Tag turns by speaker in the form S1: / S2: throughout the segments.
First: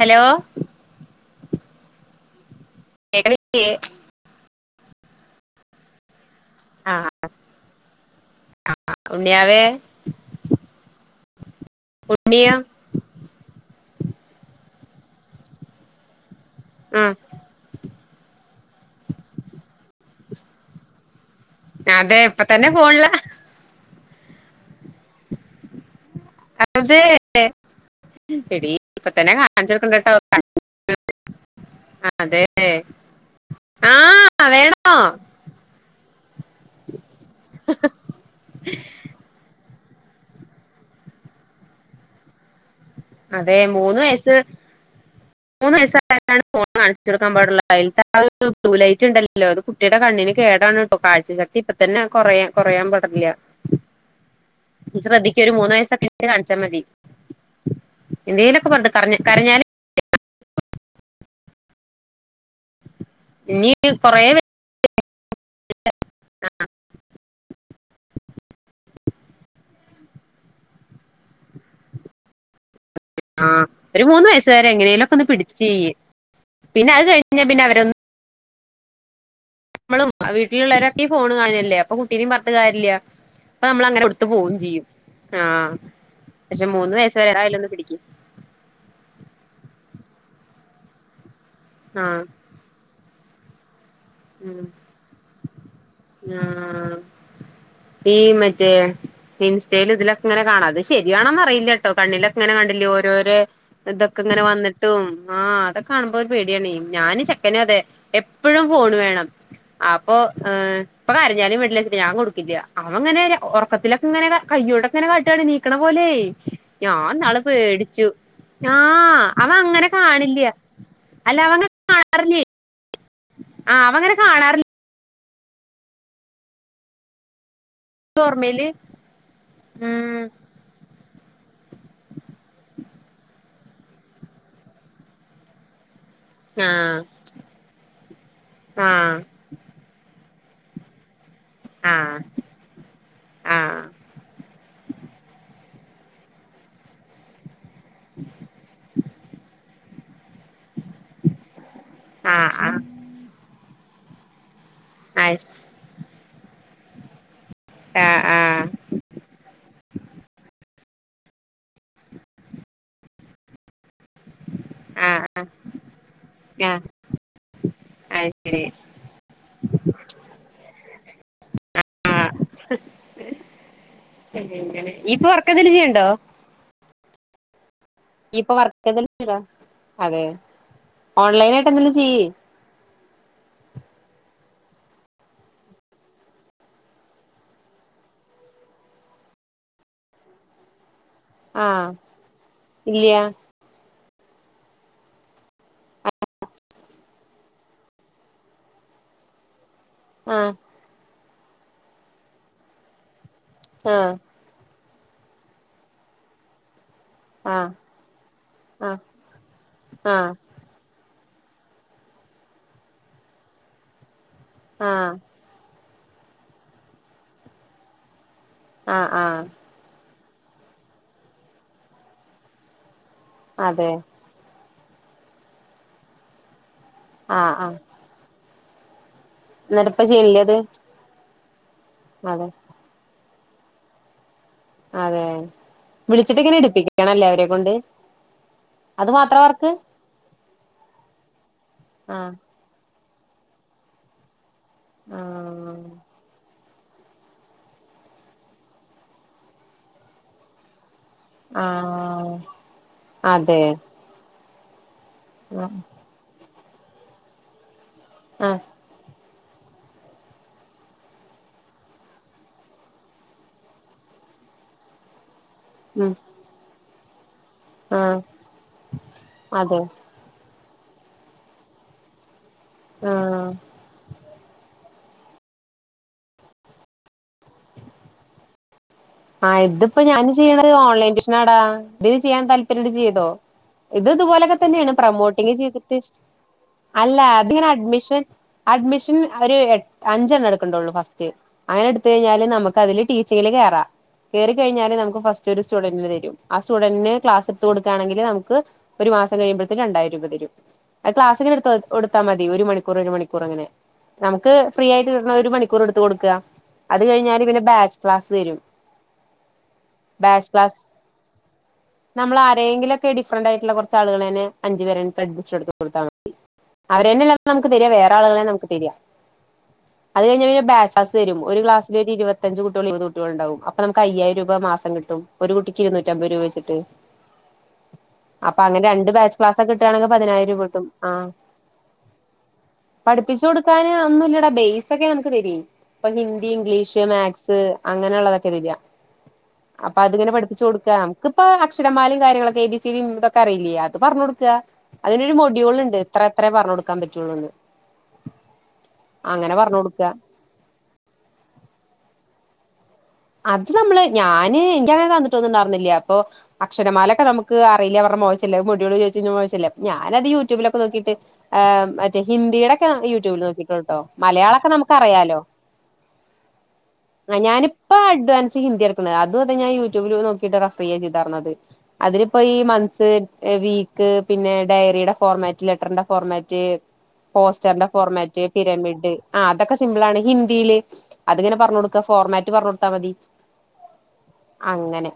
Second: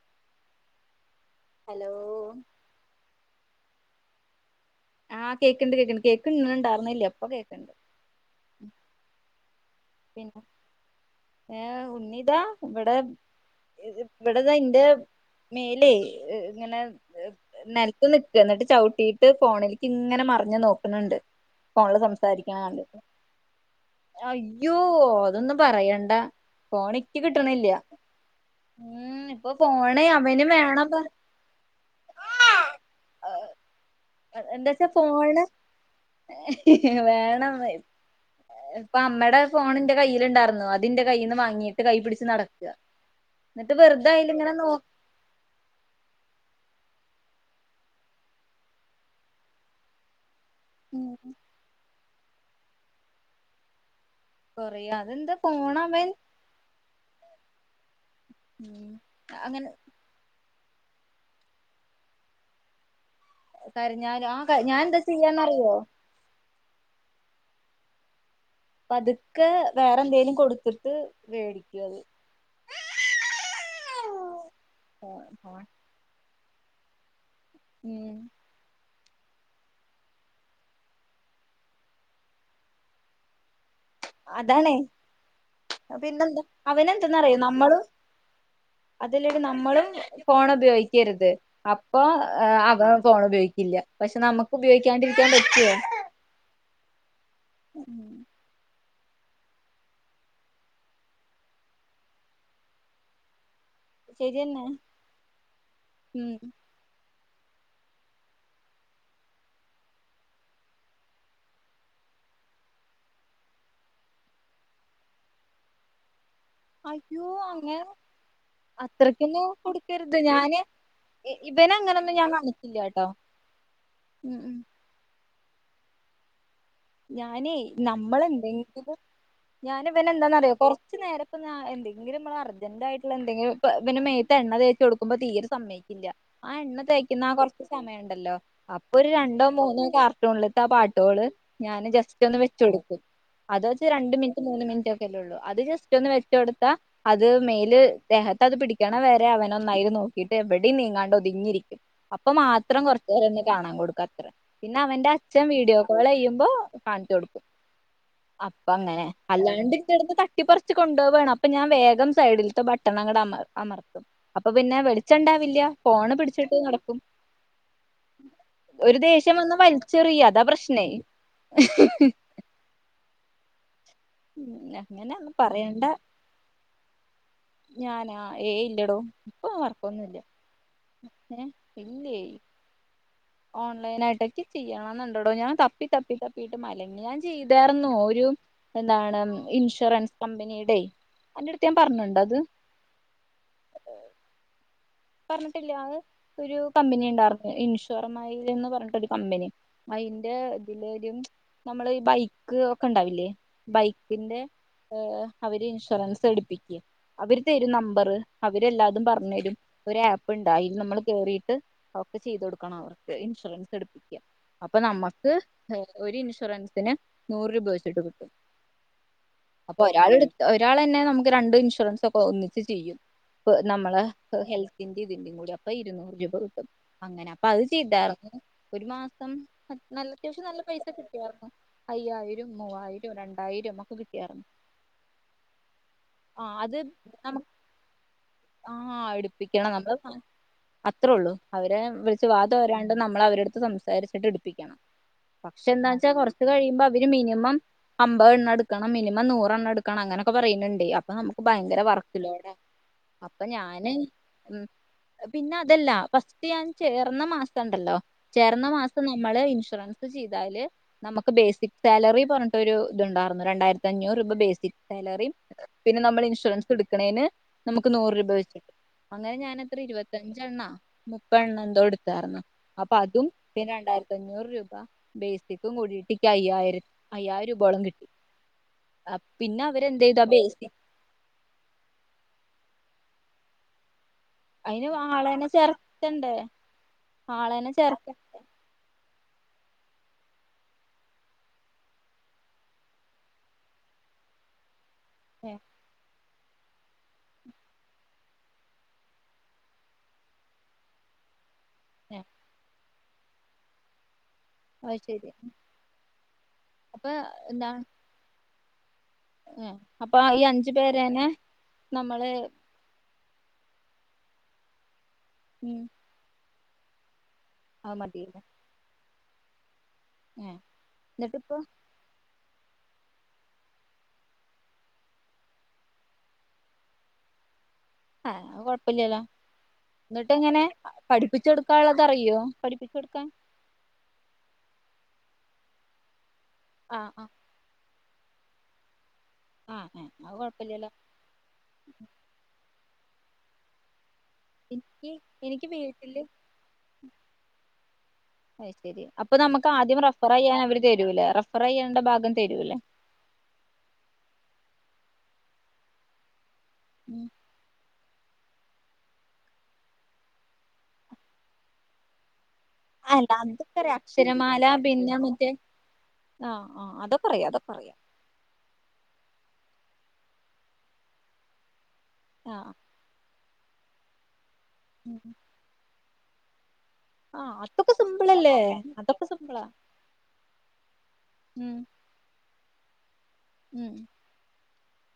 S1: Hello
S2: hello
S1: [unintelligible]
S2: ആഹ് കേക്ക്ണ്ട് കേക്ക്ണ്ട്. കേക്ക്ന്ന്ണ്ടാർന്നില്ല പ്പൊ കേക്ക്ണ്ട്.
S1: ആഹ് ഉണ്ണിയാവേ
S2: പിന്നെ ഏ ഉണ്ണിതാ
S1: ഉണ്ണിയാ
S2: വിടെ ഇവിടെ താ ന്റെ മേലെ ഇങ്ങനെ
S1: ആ
S2: നൽത്ത് നിക്ക ന്നിട്ട് ചവ്ട്ടിയിട്ട് ഫോണിൽ ഇങ്ങനെ മർഞ്ഞു നോക്ക്ണ് ണ്ട് ഫോണ്ല്
S1: അതെ ഇപ്പ
S2: സംസാരിക്കണ
S1: തന്നെ
S2: കണ്ട
S1: ഫോണില
S2: അയ്യോ അതൊന്നും പറയണ്ട.
S1: അതെ
S2: ഫോണിക്ക് കിട്ട്ണില്ല.
S1: എടി ഇപ്പ
S2: ഉം ഇപ്പൊ ഫോണ് അവന് വേണം പ
S1: ആഹ് അതെ ആ
S2: എന്താച്ചാ
S1: വേണോ
S2: ഫോണ് വേണം ഇപ്പൊ അമ്മടെ ഫോണ് ന്റെ കയ്യ്ല്ണ്ടാർന്നു. അതിന്റെ കയ്യിന്ന് വാങ്ങിയിട്ട് കൈപിടിച്ച് നടക്ക
S1: അതെ
S2: ന്നിട്ട്
S1: മൂന്ന്
S2: വെറുതയില്
S1: വയസ്സ്
S2: ഇങ്ങനെ നോ
S1: മൂന്ന് വയസ്സായാലാണ് ഫോൺ കാണിച്ചു കൊടുക്കാൻ പാടുള്ളു. അയിൽത്തെ ആ ഒരു ബ്ലൂ ലൈറ്റ് ഇണ്ടല്ലോ. അത് കുട്ടിയുടെ കണ്ണിന് കേടാണ് ട്ടോ
S2: ഉം
S1: കാഴ്ചശക്തി ഇപ്പൊ തന്നെ കൊറ കൊറയാൻ പടില്ല
S2: കൊറിയ
S1: നീ
S2: അതെന്താ
S1: ശ്രദ്ധിക്ക് ഒരു മൂന്ന് വയസ്സൊക്കെ
S2: പോണവൻ
S1: [unintelligible] കാൺച്ചാ മതി. എന്തേലൊക്കെ
S2: ഉം
S1: പർൻട്ട് കർഞ്ഞ്‌ കരഞ്ഞാല്
S2: അങ്ങനെ
S1: ഇനി
S2: കരഞ്ഞാൽ
S1: കൊറേ വെ-
S2: ആകെ ഞാൻ ന്താ ചെയ്യാന്നറിയോ പതുക്കെ വേറെന്തേലും കൊടുത്തിട്ട് മേടിക്കും അത്
S1: ആഹ് ഒരു മൂന്ന് വയസ്സ് വരെ എങ്ങനേലൊക്കെ ഒന്ന് പിടിച്ചു ചെയ്യ്. പിന്നെ അത് കഴിഞ്ഞ പിന്നെ അവ
S2: ഉം
S1: നമ്മളും വീട്ടിലുള്ളവരൊക്കെ ഈ ഫോണ് കാണല്ലേ. അപ്പൊ കുട്ടീനിം പർഞ്ഞ്‌ട്ട് കാര്യല്ല. പ്പ നമ്മളങ്ങനെ ട്ത്തു പോവും
S2: അതാണേ
S1: ചെയ്യും. ആഹ്
S2: പിന്നെന്താ
S1: പക്ഷെ മൂന്ന് വയസ്സ് വരെ [unintelligible] പിടിക്ക
S2: അതല്ലടി നമ്മളും ഫോൺ ഉപയോഗിക്കരുത്. അപ്പൊ
S1: ആഹ്
S2: അവ ഫോണ് ഉപയോഗിക്കില്ല. പക്ഷെ നമുക്ക്
S1: ഉം
S2: ഉപയോഗിക്കാണ്ടിരിക്കാൻ പറ്റോ?
S1: ആഹ് ഈ മ റ്റെ ഇൻസ്റ്റയിലും ഇതിലൊക്കെ ങ്ങനെ കാണാം. അത് ശരിയാണോന്ന് അറിയില്ലട്ടോ കണ്ണിലക്കെങ്ങനെ കണ്ടില്ലേ ഓരോരോ ഇതൊക്കെ ഇങ്ങനെ
S2: ശരിയെന്നെ
S1: വന്നിട്ടും ആഹ് അതൊക്കെ കാണുമ്പോ ഒരു
S2: ഉം
S1: പേടിയാണെ. ഞാന് ചെക്കന അതെ എപ്പഴും ഫോണ് വേണം. അപ്പൊ ഏ ഇപ്പ കര്ഞ്ഞാലും വേണ്ടില്ല ഞാൻ കൊട്ക്കില്ല. അവങ്ങനെ ഒറക്കത്തില ഇങ്ങനെ കയ്യോണ്ടക്കെങ്ങനെ കാട്ടാണ് നീക്കണ പോലെ ഞാൻ
S2: അയ്യോ
S1: നാള്
S2: അങ്ങനെ
S1: പേടിച്ചു. ആഹ്
S2: അത്രക്കൊന്നും
S1: അവൻ അങ്ങനെ
S2: കൊടുക്കരുത്
S1: കാണില്ല.
S2: ഞാന്
S1: അല്ല [unintelligible]
S2: ഇല്ലാട്ടോ
S1: ആ അവങ്ങനെ കാണാറില്ല
S2: ഞാനേ
S1: ഓർമ്മയില്
S2: നമ്മളെന്തെങ്കിലും ഞാന പിന്നെ
S1: ഉം
S2: എന്താന്നറിയോ കൊറ- ച് നേരെപ്പാ എന്തെില നമ്മൾ അർജന്റായിട്ടുള്ള എന്തെങ്കിലും പിന്നെ മെയ്ത്ത് എണ്ണ തേച്ച് കൊടുക്ക്പോ തീരെ സമ ആ എണ്ണ
S1: ആഹ്
S2: തേക്കുന്ന കൊറച്ച് സമയംണ്ടല്ലോ അപ്പൊ ഒരു
S1: ആഹ്
S2: രണ്ടോ മൂന്നോ കാർ ട്യൂൺത്തെ ആ പാട്ടുകള് ഞാൻ
S1: ആഹ്
S2: ജസ്റ്റ് ഒന്ന് വെ ച് കൊടുക്കും അത്
S1: ആഹ്
S2: വച്ച രണ്ട് മിനിറ്റ് മൂന്ന് മിനിറ്റ് ഒക്കെല്ലേ ഉള്ളൂ അത് ജസ്റ്റ് ഒന്ന് വെച്ച കൊടുത്താ അത് മേൽ ദേഹത്ത് അത് പിടിക്കണ വരെ അവന ഒന്നായിര് നോക്കിട്ട് എവിടെയും നീങ്ങാ ഒതുങ്ങിയിരിക്കും അപ്പൊ
S1: ആഹ് ആഹ്
S2: മാത്രം കൊർച്ചേര ഒന്ന് കാണാൻ കൊടുക്ക അത്ര പിന്നെ അവന്റെ
S1: അയ്ശ്
S2: അച്ഛൻ വീഡിയോ മള ചെയ്യുമ്പോ കാണിച്ച് കൊടുക്കും
S1: ആഹ് ആഹ്
S2: അപ്പൊ അങ്ങനെ അല്ലാണ്ട് ഇടന്ന് തട്ടിപ്പറച്ച് കൊണ്ടോവാണ് അപ്പൊ ഞാൻ വേഗം സൈഡിൽത്തെ ബട്ടണങ്ങട്ട് അമ അമ അപ്പൊ പിന്നെ
S1: ആഹ്
S2: വെളിച്ചണ്ടാവില്ല ഫോണ് പിടിച്ചിട്ട് നടക്കും
S1: അങ്ങനെ
S2: ഒരു ദേഷ്യം വന്ന് വലിച്ചെറിയ അതാ പ്രശ്നേ ഉം,
S1: ഇയ്യ്
S2: അങ്ങനെ
S1: ഇപ്പൊ
S2: ഒന്നും
S1: വർക്കന്തലു
S2: പറയണ്ട
S1: ചെയ്യ്ണ്ടോ
S2: ഞാനാ
S1: ഇയ്യ് ഇപ്പ
S2: ഏയ് ഇല്ലടോ
S1: വർക്കന്തെല്ലോ [unintelligible]
S2: ഇപ്പൊ വർക്കൊന്നുല്ല
S1: അതെ
S2: ഏഹ്
S1: ഓൺലൈൻ ആയിട്ട് എന്തെല്ലും ചെയ്യ്
S2: ഓൺലൈന ആയിട്ടൊക്കെ ചെയ്യണം എന്നുണ്ടടോ ഞാൻ തപ്പി തപ്പി തപ്പിട്ട് മലങ്കി ഞാൻ ചെയ്തായിരുന്നു ഒരു എന്താണ് ഇൻഷുറൻസ് കമ്പനിയുടെ അന്റെ അടുത്ത് ഞാൻ പർഞ്ഞുണ്ട അത്
S1: ഇല്ല്യാ
S2: പർഞ്ഞിട്ടില്ല അത് ഒരു കമ്പനി ഉണ്ടായിരുന്നു ഇൻഷുവറമായി എന്ന് പറഞ്ഞിട്ടൊരു കമ്പനി അയിന്റെ
S1: ആഹ്
S2: ഇതിലരും നമ്മള് ബൈക്ക് ഒക്കെ ഇണ്ടാവില്ലേ
S1: ആഹ്
S2: ബൈക്കിന്റെ ഏ അവര് ഇൻഷുറൻസ് എടുപ്പിക്ക അവർ
S1: ആഹ്
S2: തരും നമ്പറ് അവര്ല്ലാതും പറഞ്ഞു തരും ഒരു
S1: ആഹ്
S2: ആപ്പ്
S1: ആഹ്
S2: ഉണ്ട് എതായിൽ നമ്മൾ കേറീട്ട് അവക്കെ ചെയ്ത കൊടുക്കണം അവർക്ക് ഇൻഷുറൻസ് എടുപ്പിക്ക അപ്പൊ
S1: ആഹ്
S2: നമ്മക്ക് ഒരു ഇൻഷുറൻസിന് നൂറ് രൂപ വെച്ചിട്ട് കിട്ടും
S1: ആഹ് ആഹ്
S2: അപ്പൊ ഒരാൾ ഒരാൾ തന്നെ നമുക്ക് രണ്ട് ഇൻഷുറൻസ് ഒക്കെ ഒന്നിച്ച് ചെയ്യും ഇപ്പൊ
S1: അതെ
S2: നമ്മള് ഹെൽത്തിന്റെ ഇതിന്റെയും കൂടി അപ്പൊ ഇരുുന്നൂറ് രൂപ കിട്ടും അങ്ങനെ അപ്പൊ
S1: ആഹ്
S2: അത്
S1: ആഹ്
S2: ചെയ്താർന്നു ഒരു മാസം
S1: എന്നിട്ട്പ്പ
S2: നല്ല
S1: ചെയ്യ്ണില്ലെ
S2: അത്യാവശ്യം
S1: അത്
S2: നല്ല പൈസ കിട്ടിയാർന്നു
S1: അതെ
S2: അയ്യായിരം മൂവായിരം രണ്ടായിരം ഒക്കെ കിട്ടിയാർന്നു
S1: അതെ വിളിച്ചിട്ട് ഇങ്ങനെ എടുപ്പിക്കണല്ലേ അവരെ കൊണ്ട്
S2: ആഹ്
S1: അത് മാത്രാ വർക്ക്
S2: എടിപ്പിക്കണം നമ്മള് അത്രേ ഉള്ളൂ അവരെ വിളിച്ച
S1: ആഹ്
S2: വ രാണ്ട് നമ്മൾ അവര അടുത്ത് സംസാരിച്ചിട്ട് എടുപ്പിക്കണം
S1: ആഹ്
S2: പക്ഷെ എന്താന്ന് വെച്ചാ കുറച്ച് കഴിയുമ്പോ അവര് മിനിമം അമ്പത എണ്ണ എടുക്കണം മിനിമം നൂറ എണ്ണം എടുക്കണം അങ്ങനൊക്കെ പറയ്ണ്ണ്ടയ് അപ്പൊ നമു ഭയങ്കര
S1: ആഹ്
S2: വർക്ക്ല്ലോടാ അപ്പൊ
S1: അതെ
S2: ഞാന് ഉം പിന്നെ അതല്ല ഫസ്റ്റ് ഞാൻ ചേർന്ന മാസണ്ടല്ലോ
S1: ആഹ്
S2: ചേർന്ന മാസ ഇപ്പൊ നമ്മള് ഇൻഷുറൻസ് ചെയ്താല് നമുക്ക് ബേസിക് സാലറി പറഞ്ഞിട്ട് ഒരു ഇത്ണ്ടായിരുന്നു രണ്ടായിരത്തി അഞ്ഞൂറ് രൂപ ബേസിക് സാലറി പിന്നെ
S1: ഉം
S2: നമ്മൾ ഇൻഷുറൻസ് എടുക്കണേന് നമുക്ക് നൂറ്
S1: ആഹ്
S2: രൂപ വെച്ചും അങ്ങനെ ഞാനത്ര
S1: അതെ
S2: ഇരുപത്തഞ്ചെണ്ണാ മുപ്പെണ്ണം എന്തോ എടുത്താര്ന്ന അപ്പൊ അതും
S1: ആഹ്
S2: പിന്നെ രണ്ടായി ത്തഞ്ഞൂറ് രൂപ ബേസിക്കും കൂടിട്ട് ഇക്ക് അയ്യായിര അയ്യായിരം രൂപയോളം കിട്ടി അ-
S1: ആഹ്
S2: പിന്നെ
S1: ഇതിപ്പോ
S2: അവരെന്ത് ചെയ്തു ആ
S1: ഞാന് ചെയ്യ്ണത്
S2: ബേസിക്
S1: ഓൺലൈൻ ബി നാടാ ഇതിന് ചെയ്യാൻ താല്പര്യണ്ടെ ചെയ്തോ ഇത് ഇത്പോലെ
S2: അയിന്
S1: ത്തെന്നേണ്
S2: ആളെന്നെ
S1: പ്രമോട്ടിങ് ചെയ്തിട്ട്
S2: ചേർത്തണ്ടേ
S1: അല്ല അത് ഇങ്ങനെ
S2: ആളെന്നെ ചേർക്ക
S1: അഡ്മിഷൻ അഡ്മിഷൻ ഒരു എ അഞ്ചെണ്ണം എടുക്കണ്ടൊള്ളൂ ഫസ്റ്റ് അങ്ങനെ എടുത്ത് കഴിഞ്ഞാല് നമുക്ക് അതില് ടീച്ചിങ്ല് കേറ കേറി കഴിഞ്ഞാല് നമുക്ക് ഫസ്റ്റ്
S2: ഏ
S1: ഒരു സ്റ്റുഡന്റ് ന്റിന്റെ തെരും ആ സ്റ്റുഡന്റി ക്ലാസ് എടുത്ത് കൊടുക്കാണെങ്കില് നമുക്ക് ഒരു മാസം കഴിയുമ്പോയ്ത്തിന് രണ്ടായിരം രൂപ തെരും അത് ക്ലാസ്ങ്ങനെ ഇടുതൊ ഒടുത്താ
S2: ഏഹ്
S1: മതി ഒരു മണിക്കൂർ ഒര് മണിക്കൂർ ഇങ്ങനെ നമുക്ക് ഫ്രീ
S2: അത്
S1: ആയിട്ട്
S2: ശരി
S1: കിട്ട്ണ ഒരു മണിക്കൂർ ഇട്ത്ത് കൊട്ക്ക അത്
S2: അപ്പൊ
S1: കഴിഞ്ഞാല് പിന്നെ
S2: എന്താ
S1: ബാച്ച് ക്ലാസ്സ് തരും
S2: ഏഹ് അപ്പൊ ഈ
S1: ബാച്ച്
S2: അഞ്ചു
S1: ക്ലാസ്
S2: പേരേനെ നമ്മള്
S1: ക്കെ ഡിഫറന്റ് ആയിട്ട്ള്ള കൊർച്ച് ആളുകെളെനെ അഞ്ചുപെരേനെ പഠിപ്പിച്ചു
S2: ഉം
S1: കൊടുത്താ മതി അവരെന്നെ നമുക്ക് തെരിയ
S2: അത്
S1: വേറെ
S2: മതില്ലേ
S1: ആളുകളെ നമുക്ക് തെര് അ അത് കഴിഞ്ഞാ പിന്നെ ബാച്ച്ക്ലാസ്റ്റ് തെരും,
S2: എന്നിട്ടിപ്പോ
S1: ഒരു ക്ലാസില് ഒര് ഇരുവത്തഞ്ച് കുട്ടികളൊ ഇരുപത് കുട്ടികളൊ ഇണ്ടാവും. അപ്പ നമുക്ക് അയ്യായിരം രൂപ മാസം കിട്ടും. ഒരു കുട്ടിക്ക് ഇരുന്നൂറ്റി അമ്പത് രൂപ വെച്ചിട്ട്.
S2: ആഹ് അപ്പൊ
S1: അങ്ങനെ രണ്ട്
S2: കൊഴപ്പില്ലല്ലോ.
S1: ബാച്ച് ക്ലാസ് ഒക്കെ കിട്ടുകയാണെങ്കിൽ
S2: ഇന്നട്ട്
S1: പതിനായിരം
S2: എങ്ങനെ
S1: രൂപ കിട്ടും ആ
S2: പഠിപ്പിച്ചു കൊടുക്കാള്ളത് അറിയോ?. പഠിപ്പിച്ചു കൊടുക്കാൻ.
S1: പ്പങ്ങനെ ഒന്നുല്ലടാ ബെയ്സ് ഒക്കെ നമുക്ക് തെരെയ്. ഇപ്പൊ ഹിന്ദി,
S2: ആ
S1: ഇംഗ്ലീഷ്,
S2: ആ
S1: മാക്സ് അങ്ങനെള്ളതൊക്കെ വരാ
S2: ആ
S1: അപ്പൊ
S2: ഏഹ്
S1: അത്ങ്ങനെ
S2: അത്
S1: പഠിപ്പിച്ചു കൊടുക്ക
S2: കൊഴപ്പില്ലല്ലോ
S1: അമ്ക്ക്പ്പൊ അക്ഷരമാലിം കാര്യങ്ങളൊക്കെ എ ബി സി സി ടിം ഇതൊക്കെ അറിയില്ലേ? അത് പറഞ്ഞ് കൊടുക്ക
S2: എനിക്ക്
S1: അതിനൊരു
S2: എനിക്ക്
S1: മൊഡ്യൂള് ഇണ്ട് ഇത്ര
S2: വീട്ടില്
S1: ഇത്രേ പറഞ്ഞൊട്ക്കാൻ പറ്റൊള്ളൂന്ന്.
S2: അയ് സെരി, അപ്പൊ നമുക്ക്
S1: പറഞ്ഞു
S2: ആദ്യം
S1: കൊടുക്കുക
S2: റഫർ ചെയ്യാൻ അവര് തെരൂലേ, റഫർ ചെയ്യേണ്ട ഭാഗം തെരൂല്ലേ?.
S1: അത് നമ്മള് ഞാന് ഇന്റ അങ്ങനെ തന്നിട്ടൊന്നുണ്ടാറ്ന്നില്ല. ഇപ്പൊ അക്ഷരമാലൊക്കെ
S2: ഉം.
S1: നമു ക്ക് അറീല്ല പറഞ്ഞാ മോശല്ലേ?. മോഡ്യൂള് ചോദിച്ച് കഴിഞ്ഞ മോശല്ലേ ഞാനത് യൂട്യൂബിലൊക്കെ നോക്കിട്ട് മറ്റേ ഹിന്ദിടെക്കെ
S2: അല്ല
S1: യൂട്യൂബില്
S2: അതൊക്കെ അറിയാം
S1: നോക്കിറ്റൊള്ളുട്ടോ,
S2: അക്ഷരമാല
S1: മലയാളൊക്കെ നമുക്കറിയാലോ?.
S2: ആഹ് ആഹ് അതൊക്കെ അറിയാം അതൊക്കെ അറയാം
S1: അഡ്വാൻസ് ഹിന്ദി ഇട്ക്ക്ണത്. അതുംഇതും ഞാൻ യൂട്യൂബില് നോക്കീട്ട് റഫർ ചെയ്ത പറഞ്ഞത് അതിനിപ്പോ ഈ
S2: ആ
S1: മന്ത് - ന്ത്സ്, വീക്ക് പിന്നെ ഡയറീടെ
S2: ഉം.
S1: ഫോർമാറ്റ്, ലെറ്ററിന്റെ ഫോർമാറ്റ്
S2: ആ
S1: പോസ്റ്റർന്റെ
S2: അതൊക്കെ
S1: ഫോർമാറ്റ്,
S2: സിമ്പിളല്ലേ
S1: പിരമിഡ്, ആ
S2: സിമ്പിളാ
S1: അതൊക്കെ സിമ്പിൾ ആണ്. ഹിന്ദീല് അത്ങ്ങനെ പറഞ്ഞ്
S2: ഉം
S1: കൊടുക്ക ഫോർമാറ്റ് പറഞ്ഞ് കൊടുത്താ മതി.
S2: ഉം
S1: അങ്ങനെ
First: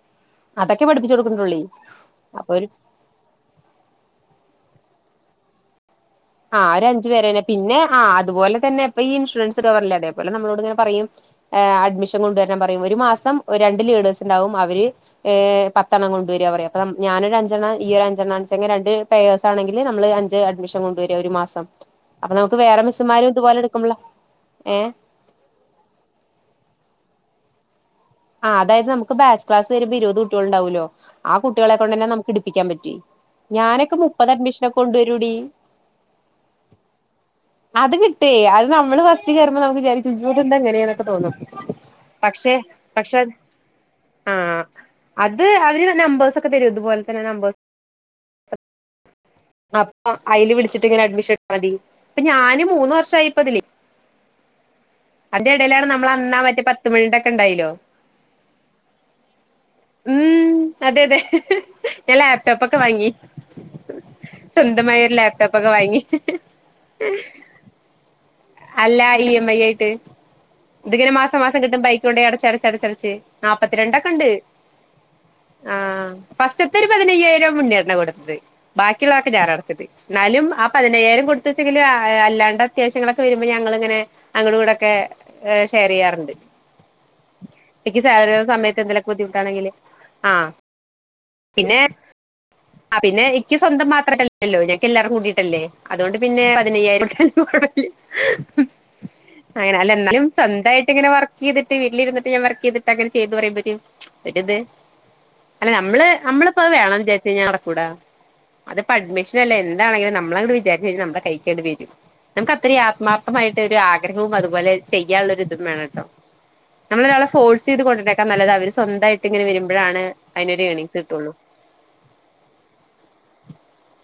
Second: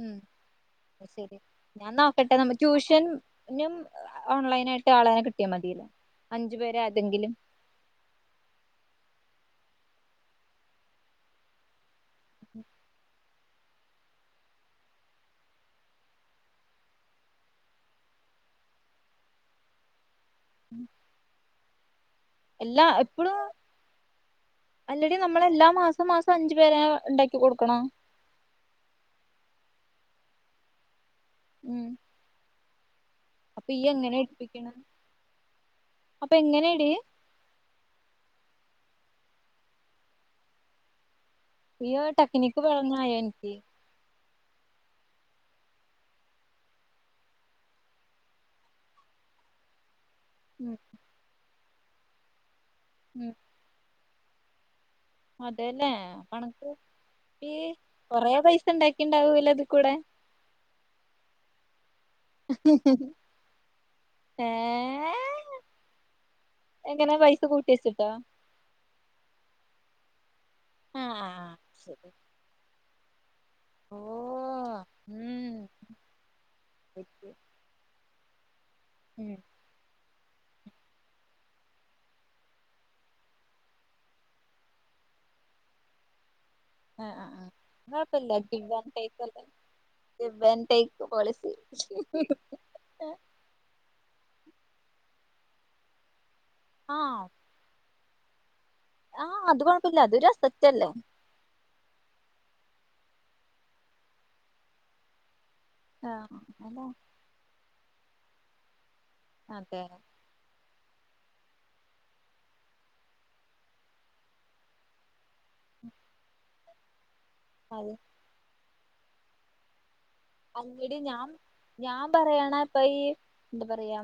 S2: ഉം
S1: അതൊക്കെ
S2: അത്
S1: പഠിപ്പിച്ചു
S2: ശരി,
S1: കൊടുക്കണ്ടുള്ളേ
S2: ഞാൻ നോക്കട്ടെ
S1: അപ്പൊ
S2: നമ്മ
S1: ഒരു
S2: ട്യൂഷൻ നും ഓൺലൈൻ ആയിട്ട് ആള് കളെ കിട്ടിയാ മതിയല്ലോ?. അഞ്ചു
S1: ആ
S2: പേരെ
S1: ഒര അഞ്ചു
S2: ഏതെങ്കിലും
S1: പേരെനെ പിന്നെ ആ അതുപോലെ തന്നെ ഇപ്പ ഈ ഇൻഷുറൻസ് കവറ്ല്ലേ അതേ പോലെ നമ്മളോട് ഇങ്ങനെ പറയും അഡ്മിഷ ൻ കൊണ്ടുവരാൻ പറയും ഒരു മാസം ഒര് രണ്ട് ലീഡേഴ്സ് ഇണ്ടാവും അവര് ഏ പത്തെണ്ണം കൊണ്ടുവര പറയാ അപ്പം ഞാനൊരു അഞ്ചെണ്ണം ഈയൊര് അഞ്ചെണ്ണാണെച്ചെങ്കി രണ്ട് പേഴ്സ് ആണെങ്കില് നമ്മള് അഡ്മിഷൻ കൊണ്ടുവര ഒരു മാസം, അപ്പൊ നമുക്ക് വേറെ
S2: എല്ലാ
S1: മിസ്സുമാരും ഇതുപോലെ ഇടുക്കബള് ഏ
S2: നമ്മള് എല്ലാ മാസം മാസം അഞ്ചു പേരെ ഇണ്ടാക്കി കൊടുക്കണൊ?
S1: ആഹ് അതായത് നമുക്ക് ബാച്ച് ക്ലാസ് വരുമ്പോ ഇരുപത് കുട്ടിയാളുണ്ടാവുല്ലോ ആ കുട്ടികളെ
S2: ഉം
S1: കൊണ്ട് തന്നെ നമുക്ക് ഇടിപ്പിക്കാൻ പറ്റുവേ
S2: അപ്പൊ ഈ
S1: ഞാനൊക്കെ
S2: എങ്ങനെ
S1: മുപ്പത്
S2: എടുപ്പിക്കണ്
S1: അഡ്മിഷനൊക്കെ കൊണ്ടു വരൂടി.
S2: അപ്പൊ എങ്ങനെയടി
S1: അത് കിട്ടേ അത് നമ്മള് ഫസ്റ്റ് കേറൂമ്പോ വിചാരിക്കു ഇമ്മേ ഇന്തെന്ത ഇങ്ങനേന്നൊക്കെ തോന്നും.
S2: യ്യ്
S1: പക്ഷെ
S2: ടെക്നിക്ക് വേ
S1: പക്ഷെ ആ അത് അവര് നമ്പേസ് ഒക്കെ തെരും, ഇതുപോലെ തന്നെ നമ്പേസ് [unintelligible] അപ്പൊ അയില്
S2: ഉം
S1: വിളിച്ചിട്ട് ഇങ്ങനെ അഡ്മിഷൻ എടുത്താ മതി പ്പൊ ഞാന് മൂന്ന് വർഷായി
S2: ഉം
S1: പ്പതില്. അതിന്റെ എടേലാണ്
S2: അതെല്ലേ
S1: നമ്മള്
S2: അപ്പൊ
S1: അന്നാ മറ്റേ
S2: അനക്ക്
S1: പത്ത് മണി ടെ ക്കെ
S2: ഈ
S1: ണ്ടായിലോ?.
S2: കൊറേ പൈസ ഉണ്ടാക്കി ഉണ്ടാവൂലോ ഇത്.
S1: ഉം അതെ അതെ ഞാൻ ലാപ്ടൊപ്പൊക്കെ വാങ്ങി.
S2: ഏ
S1: സ്വന്തമായൊരു ലാപ്ടോപ്പൊക്കെ വാങ്ങി.
S2: ദാ
S1: അല്ല ഇ എം ഐ ആയിട്ട്,
S2: ആ
S1: ഇതിങ്ങനെ മാസം മാസം കിട്ടും പൈ
S2: ശരി
S1: കൊണ്ട് അടച്ചടച്ച ടച്ചടച്ച്
S2: ഓ
S1: നാപ്പത്തിരണ്ടൊക്കണ്ട്.
S2: ഉം
S1: ആ ഫസ്റ്റിത്തെ ഒരു പതിനയ്യായിരം മുന്നേന്നെ കൊടുത്ത്
S2: ഉം
S1: ബാക്കിയുള്ളതൊക്കെ ഞാൻ അടച്ചത് ന്നാലും ആ പതിനയ്യായിരം കൊടുത്തൂച്ചെങ്കിലും അല്ലാണ്ട് അത്യാവശ്യങ്ങളൊ ക്കൊ വരുമ്പോ ഞങ്ങളിങ്ങിനെ അങ്ങുടു ങ്ങുടൊക്കെ ഷെയറിയ്യാറുണ്ട്.
S2: ആ ആ ആ ങ്ങളപ്പോ ഇല്ലെ ലബീബാ
S1: സമയത്ത് എന്തെലൊക്കെ
S2: ഫൈസല്
S1: ബുദ്ധിമുട്ടാണെങ്കില്
S2: the
S1: ah
S2: Ben take policy
S1: ആ പിന്നെ ഇക്ക് സ്വന്തം മാത്രട്ടല്ലല്ലോ ഞങ്ങ്ക്ക് എല്ലാരും കൂടിട്ടല്ലേ, അതുകൊണ്ട് പിന്നെ വ പതിനയ്യായിരം
S2: ആഹ് ആഹ് അത് കൊഴപ്പില്ല
S1: അങ്ങനല്ലന്നാലും
S2: അതൊരു അസറ്റല്ലേ
S1: സ്വന്തായിട്ടിങ്ങനെ വർ ക്കീതിട്ട് വീട്ടിൽ ഇരിന്നിട്ട് ഞാൻ വർക്കീതിട്ടങ്ങനെ ചെയ്ത് പറയുമ്പോ ഒരു ഒരിത്. അല്ല നമ്മള്
S2: ആഹ്
S1: നമ്മളിപ്പോ
S2: അല്ല
S1: വേണംന്ന് വിചാരിച്ച കഴിഞ്ഞാ നടകൂടാ അതിപ്പോ അഡ്മിഷൻ അല്ല
S2: അതെ
S1: എന്താണെങ്കിലും. നമ് നമ്മളങ്ങ്ട്ട് വിചാരിച്ച് കയ്ഞ്ഞ നമ്മള് കയ്ക്കണ്ട് വരും നമുക്ക് അത്തരീ ആത്മാർത്ഥമായിട്ട് ഒരു ആഗ്രഹവും അതുപോലെ ചെയ്യാനുള്ളൊരിതും വേണട്ടോ നമ്മള് ഒരാളെ ഫോഴ്സീത്
S2: അത്
S1: കൊണ്ടൊ ര്നേക്കാൾ നല്ലത് അവര് സ്വന്തായിട്ട് ഇങ്ങനെ വരുമ്പഴാണ് അതിനൊരു
S2: അങ്ങിട്
S1: ഏണിങ്സ്
S2: ഞാൻ
S1: കിട്ടുള്ളൂ.
S2: ഞാൻ പറയാണെ ഇപ്പൊ ഈ എന്ത പറയാ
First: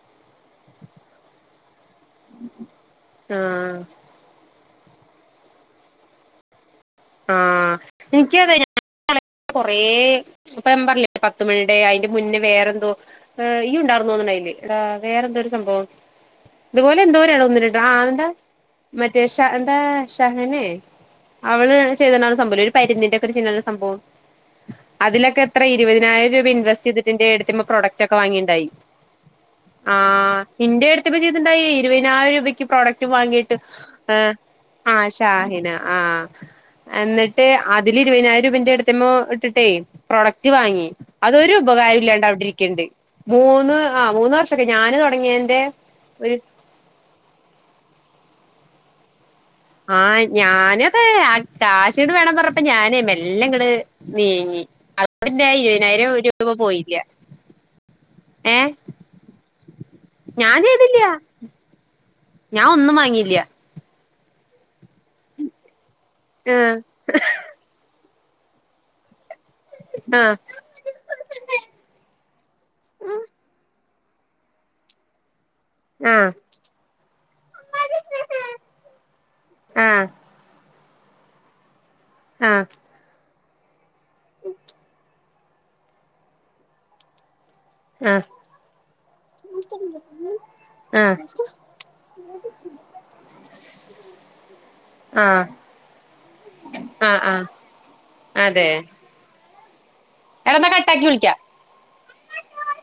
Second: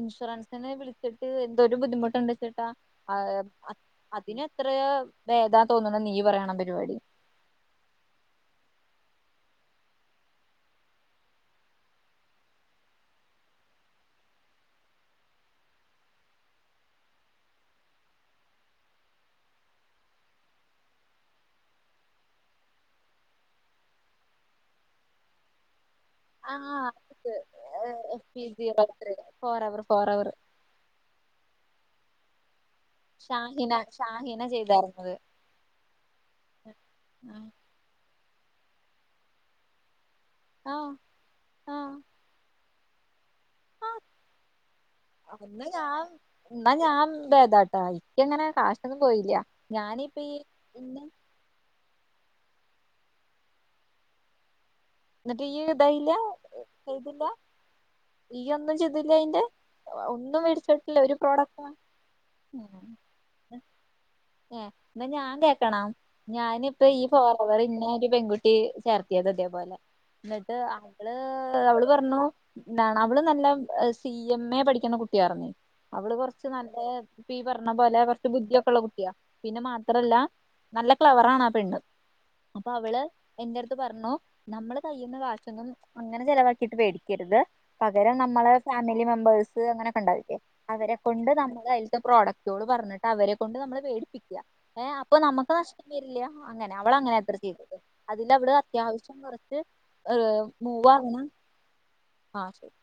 S2: ഇൻഷുറൻസിന് വിളിച്ചിട്ട് എന്തോരു ബുദ്ധിമു ട്ട് ണ്ട്ച്ച്ട്ടാ ഏ
S1: ആഹ്
S2: അത് അതിന് എത്രയോ ഭേദാ തോന്നുണു നീ പറയണ പരിപാടി
S1: ആ എനിക്കുംഅതേ കൊറേ അപ്പൊ ഞാ പറഞ്ഞില്ലേ പത്തുമണിടെ അയിന്റെ മുന്നേ വേറെന്തോ ഏ ഇയ്യും ഉണ്ടാർന്നു തോന്നുണു അയില് എടാ വേറെന്തൊരു സംഭവം ഇതുപോലെ എന്തോരെയണോ ഒന്നിലുണ്ട് ആ എന്താ മറ്റേ ഷ എന്താ ഷഹനെ അവള് ചെയ്യ്ത്ണ സംഭവല്ലെ ഒരു പരിന്തിന്റെക്കെ ചിഹ്നള്ളൊരു സംഭവം അതിലൊക്കെ എത്ര ഇരുപതിനായിരം രൂപ ഇൻവെസ്റ്റ്
S2: ആഹ്
S1: ചെയ്തിട്ട് എന്റെ ഏടത്തിയമ്മ പ്രൊഡക്റ്റ് ഒക്കെ
S2: എഫ് പി
S1: വാങ്ങിണ്ടായി
S2: സീറോ ഫോർ അവർ
S1: ആ
S2: ഫോർ അവർ
S1: ഇന്റെ ഏട്ത്തിയമ്മ ചെയ്തിണ്ടായി ഇരുതിനായിരം രൂപക്ക് പ്രോഡക് റ്റു വാങ്ങിട്ട്
S2: ഷാഹിന
S1: ആ
S2: ഷാഹിന
S1: ആ
S2: ചെയ്തായിരുന്നത്
S1: ഷാഹിന ആ എന്നിട്ട്
S2: ആഹ്
S1: അതില് ഇരുപതിനായിരം രൂപ എന്റെ ഏട്ത്തിയമ്മ ഇട്ടിട്ടേ പ്രൊഡ ക്റ്റ് വാങ്ങി
S2: ആഹ്
S1: അതൊരു ഉപകാരം
S2: ആഹ്
S1: ഇല്ലാണ്ട് അവിടെ ഇരിക്ക്ണ്ട് മൂന്ന് ആ മൂന്ന് വർഷൊക്കെ ആയി ഞാന് തൊ
S2: ഇന്ന ഞാൻ ഇന്നാ ഞാൻ ഭേദാട്ടാ ഇക്കങ്ങനെ കാശൊന്നും പോയില്ല
S1: ആ
S2: ഞാനിപ്പ ഈ
S1: ഞാനൊക്കെ
S2: ഇന്ന്
S1: അ കാശീണ്ട് വേണം പറഞ്ഞപ്പൊ ഞാന് മെല്ലെ ഇങ്ങട് നീങ്ങി അ
S2: എന്നിട്ട്
S1: അപ്പൊന്റെ
S2: ഈ ഇതായില്ല
S1: ഇരുപതിനായിരം രൂപ അപ്പൊ പോയില്ല ഏഹ്
S2: ഈയ്യൊന്നും ചീതിട്ടില്ല അയിന്റെ ഒന്നും
S1: ഞാൻ
S2: മേടിച്ചിട്ടില്ല
S1: ചെയ്തില്ല
S2: ഒരു പ്രോഡക്റ്റ്
S1: ഞാൻ ഒന്നും വാങ്ങിട്ടില്ല
S2: ഏ ന്നാ ഞാൻ കേക്കണോ
S1: ആഹ്
S2: ഞാനിപ്പം ഈ ഫോറവറിന്നെ ഒരു പെൺകുട്ടി ചേർത്തിയത് ഇതേപോലെ
S1: ആഹ്
S2: ന്നി ട്ട് അവള് അവള് പറഞ്ഞു എന്താണ് അവള് നല്ല സി എം എ പഠിക്ക്‌ണ കുട്ടിയാർന്നു അവള്
S1: ആഹ്
S2: കൊറച്ച് നല്ല ഇപ്പൊ ഈപറഞ്ഞ പോലെ കുറച്ച് ബുദ്ധിയക്കെുള്ള കുട്ടിയാ പിന്നെ
S1: ആഹ്
S2: മാത്രല്ല നല്ല ക്ലവറ് ആണ് ആ പെണ്ണ്
S1: ആഹ്
S2: അപ്പൊ അവള് എന്റെ അടുത്ത് പറഞ്ഞു നമ്മള് കയ്യിന്ന് കാശൊന്നും അങ്ങനെ ചെലവാക്കിട്ട് വേടിക്കരുത് പകരം നമ്മളെ ഫാമിലി മെമ്പേഴ്സ് അങ്ങനെയൊക്കെ ഉണ്ടാകില്ലേ അവരെ
S1: ആഹ് ആഹ്
S2: കൊണ്ട് നമ്മള് അയില്ത്തെ പ്രോഡക്റ്റുകൾ പറഞ്ഞിട്ട് അവരെ കൊണ്ട് നമ്മള് വേടിപ്പിക്കുക ഏ അപ്പൊ
S1: ആഹ്
S2: നമ്മുക്ക് നഷ്ടം വരില്ല അങ്ങനെ അവള് അങ്ങനെ
S1: ആഹ്
S2: ത്തരെ
S1: ആഹ്
S2: ചെയ്തത് അതില് അവള്
S1: അതെ
S2: അത്യാവിശ്യം കൊറച്ച്
S1: എടന്നാ കട്ടാക്കി
S2: മൂവാകണം
S1: വിളിക്കാം
S2: ആഹ് ശരി